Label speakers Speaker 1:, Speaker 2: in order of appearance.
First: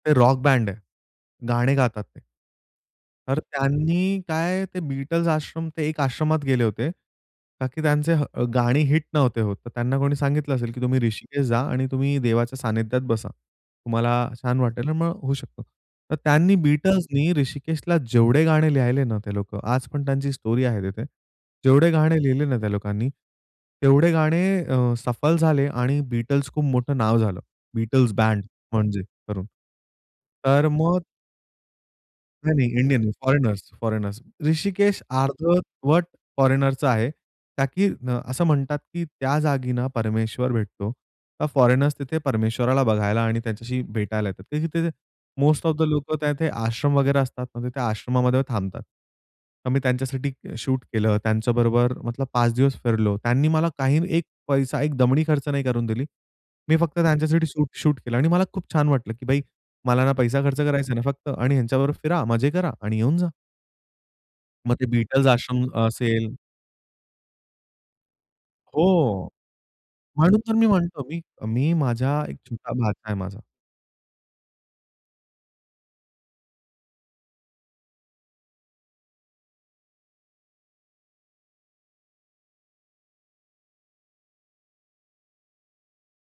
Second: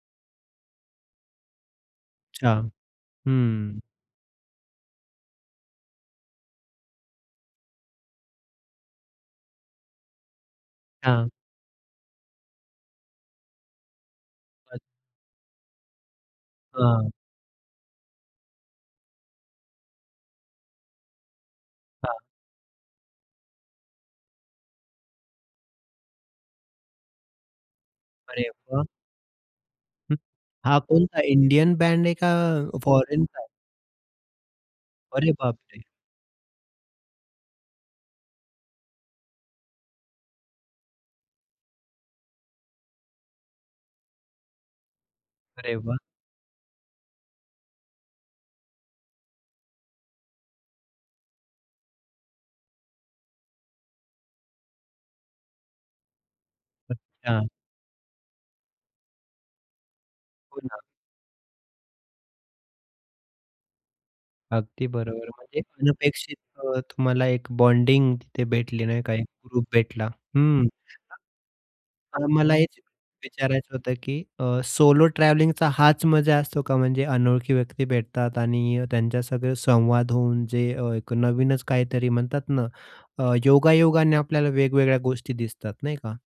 Speaker 1: ते rock band आहे. गाणे गातात ते.
Speaker 2: अच्छा.
Speaker 1: तर
Speaker 2: हम्म.
Speaker 1: त्यांनी काय ते Beatles आश्रम ते एका आश्रमात गेले होते. का की त्यांची ह गाणी हिट नव्हते होत. तर त्यांना कोणी सांगितलं असेल की तुम्ही
Speaker 2: हां.
Speaker 1: ऋषिकेश जा आणि तुम्ही देवाच्या सानिध्यात बसा. तुम्हाला छान
Speaker 2: अ
Speaker 1: वाटेल आणि मग होऊ शकतो. तर त्यांनी
Speaker 2: हां.
Speaker 1: Beatlesनी ऋषिकेशला जेवढे गाणे लिहिले ना, ते लोकं आज पण त्यांची स्टोरी आहे तिथे. जेवढे
Speaker 2: हां.
Speaker 1: गाणे लिहिले ना त्या लोकांनी, तेवढे गाणे अ, सफल झाले आणि Beatles खूप मोठं नाव झालं, Beatles बँड
Speaker 2: अरे व्वा!
Speaker 1: म्हणजे करून.
Speaker 2: हं.
Speaker 1: तर
Speaker 2: हा
Speaker 1: मग
Speaker 2: कोणता इंडियन बॅन्ड आहे,
Speaker 1: नाही, नाही,
Speaker 2: का
Speaker 1: इंडियन नाही.
Speaker 2: फोरेनचा आहे?
Speaker 1: Foreigners, foreigners. ऋषिकेश
Speaker 2: अरे बापरे!
Speaker 1: अर्धवट फॉरेनरचं आहे. का की असं म्हणतात, की त्या जागी ना परमेश्वर भेटतो. तर फॉरेनर्स तिथे परमेश्वराला बघायला आणि त्यांच्याशी भेटायला येतात. तर तिथे मोस्ट ऑफ
Speaker 2: अरे
Speaker 1: द
Speaker 2: वाह!
Speaker 1: लोकं त्या तिथे आश्रम वगैरे असतात ना तिथे आश्रमामध्ये थांबतात. तर मी त्यांच्यासाठी शूट केलं. त्यांच्याबरोबर मतलब 5 दिवस फिरलो. त्यांनी मला काही एक पैसा, एक दमडी खर्च नाही करून दिली. मी फक्त
Speaker 2: अच्छा.
Speaker 1: त्यांच्यासाठी शूट, शूट केलं आणि मला खूप छान वाटलं, की भाई मला ना पैसा खर्च
Speaker 2: हो ना.
Speaker 1: करायचा, ना फक्त आणि ह्यांच्याबरोबर फिरा, मजे करा आणि येऊन जा. मग ते
Speaker 2: अगदी
Speaker 1: Beatles
Speaker 2: बरोबर. म्हणजे
Speaker 1: आश्रम असेल
Speaker 2: अनपेक्षित अ, तुम्हाला एक बॉन्डिंग तिथे भेटली नाही का. एक
Speaker 1: हो.
Speaker 2: ग्रुप भेटला.
Speaker 1: म्हणून तर मी
Speaker 2: हं.
Speaker 1: म्हणतो, मी मी माझा
Speaker 2: अ,
Speaker 1: एक
Speaker 2: मला
Speaker 1: छोटा
Speaker 2: हेच
Speaker 1: भाचा आहे माझा
Speaker 2: विचारायचं होतं, की सोलो ट्रॅव्हलिंगचा हाच मजा असतो का? म्हणजे अनोळखी व्यक्ती भेटतात आणि त्यांच्यासंगं संवाद होऊन जे एक अ, नवीनच काहीतरी म्हणतात ना, अ, योगायोगाने आपल्याला वेगवेगळ्या गोष्टी दिसतात, नाही का?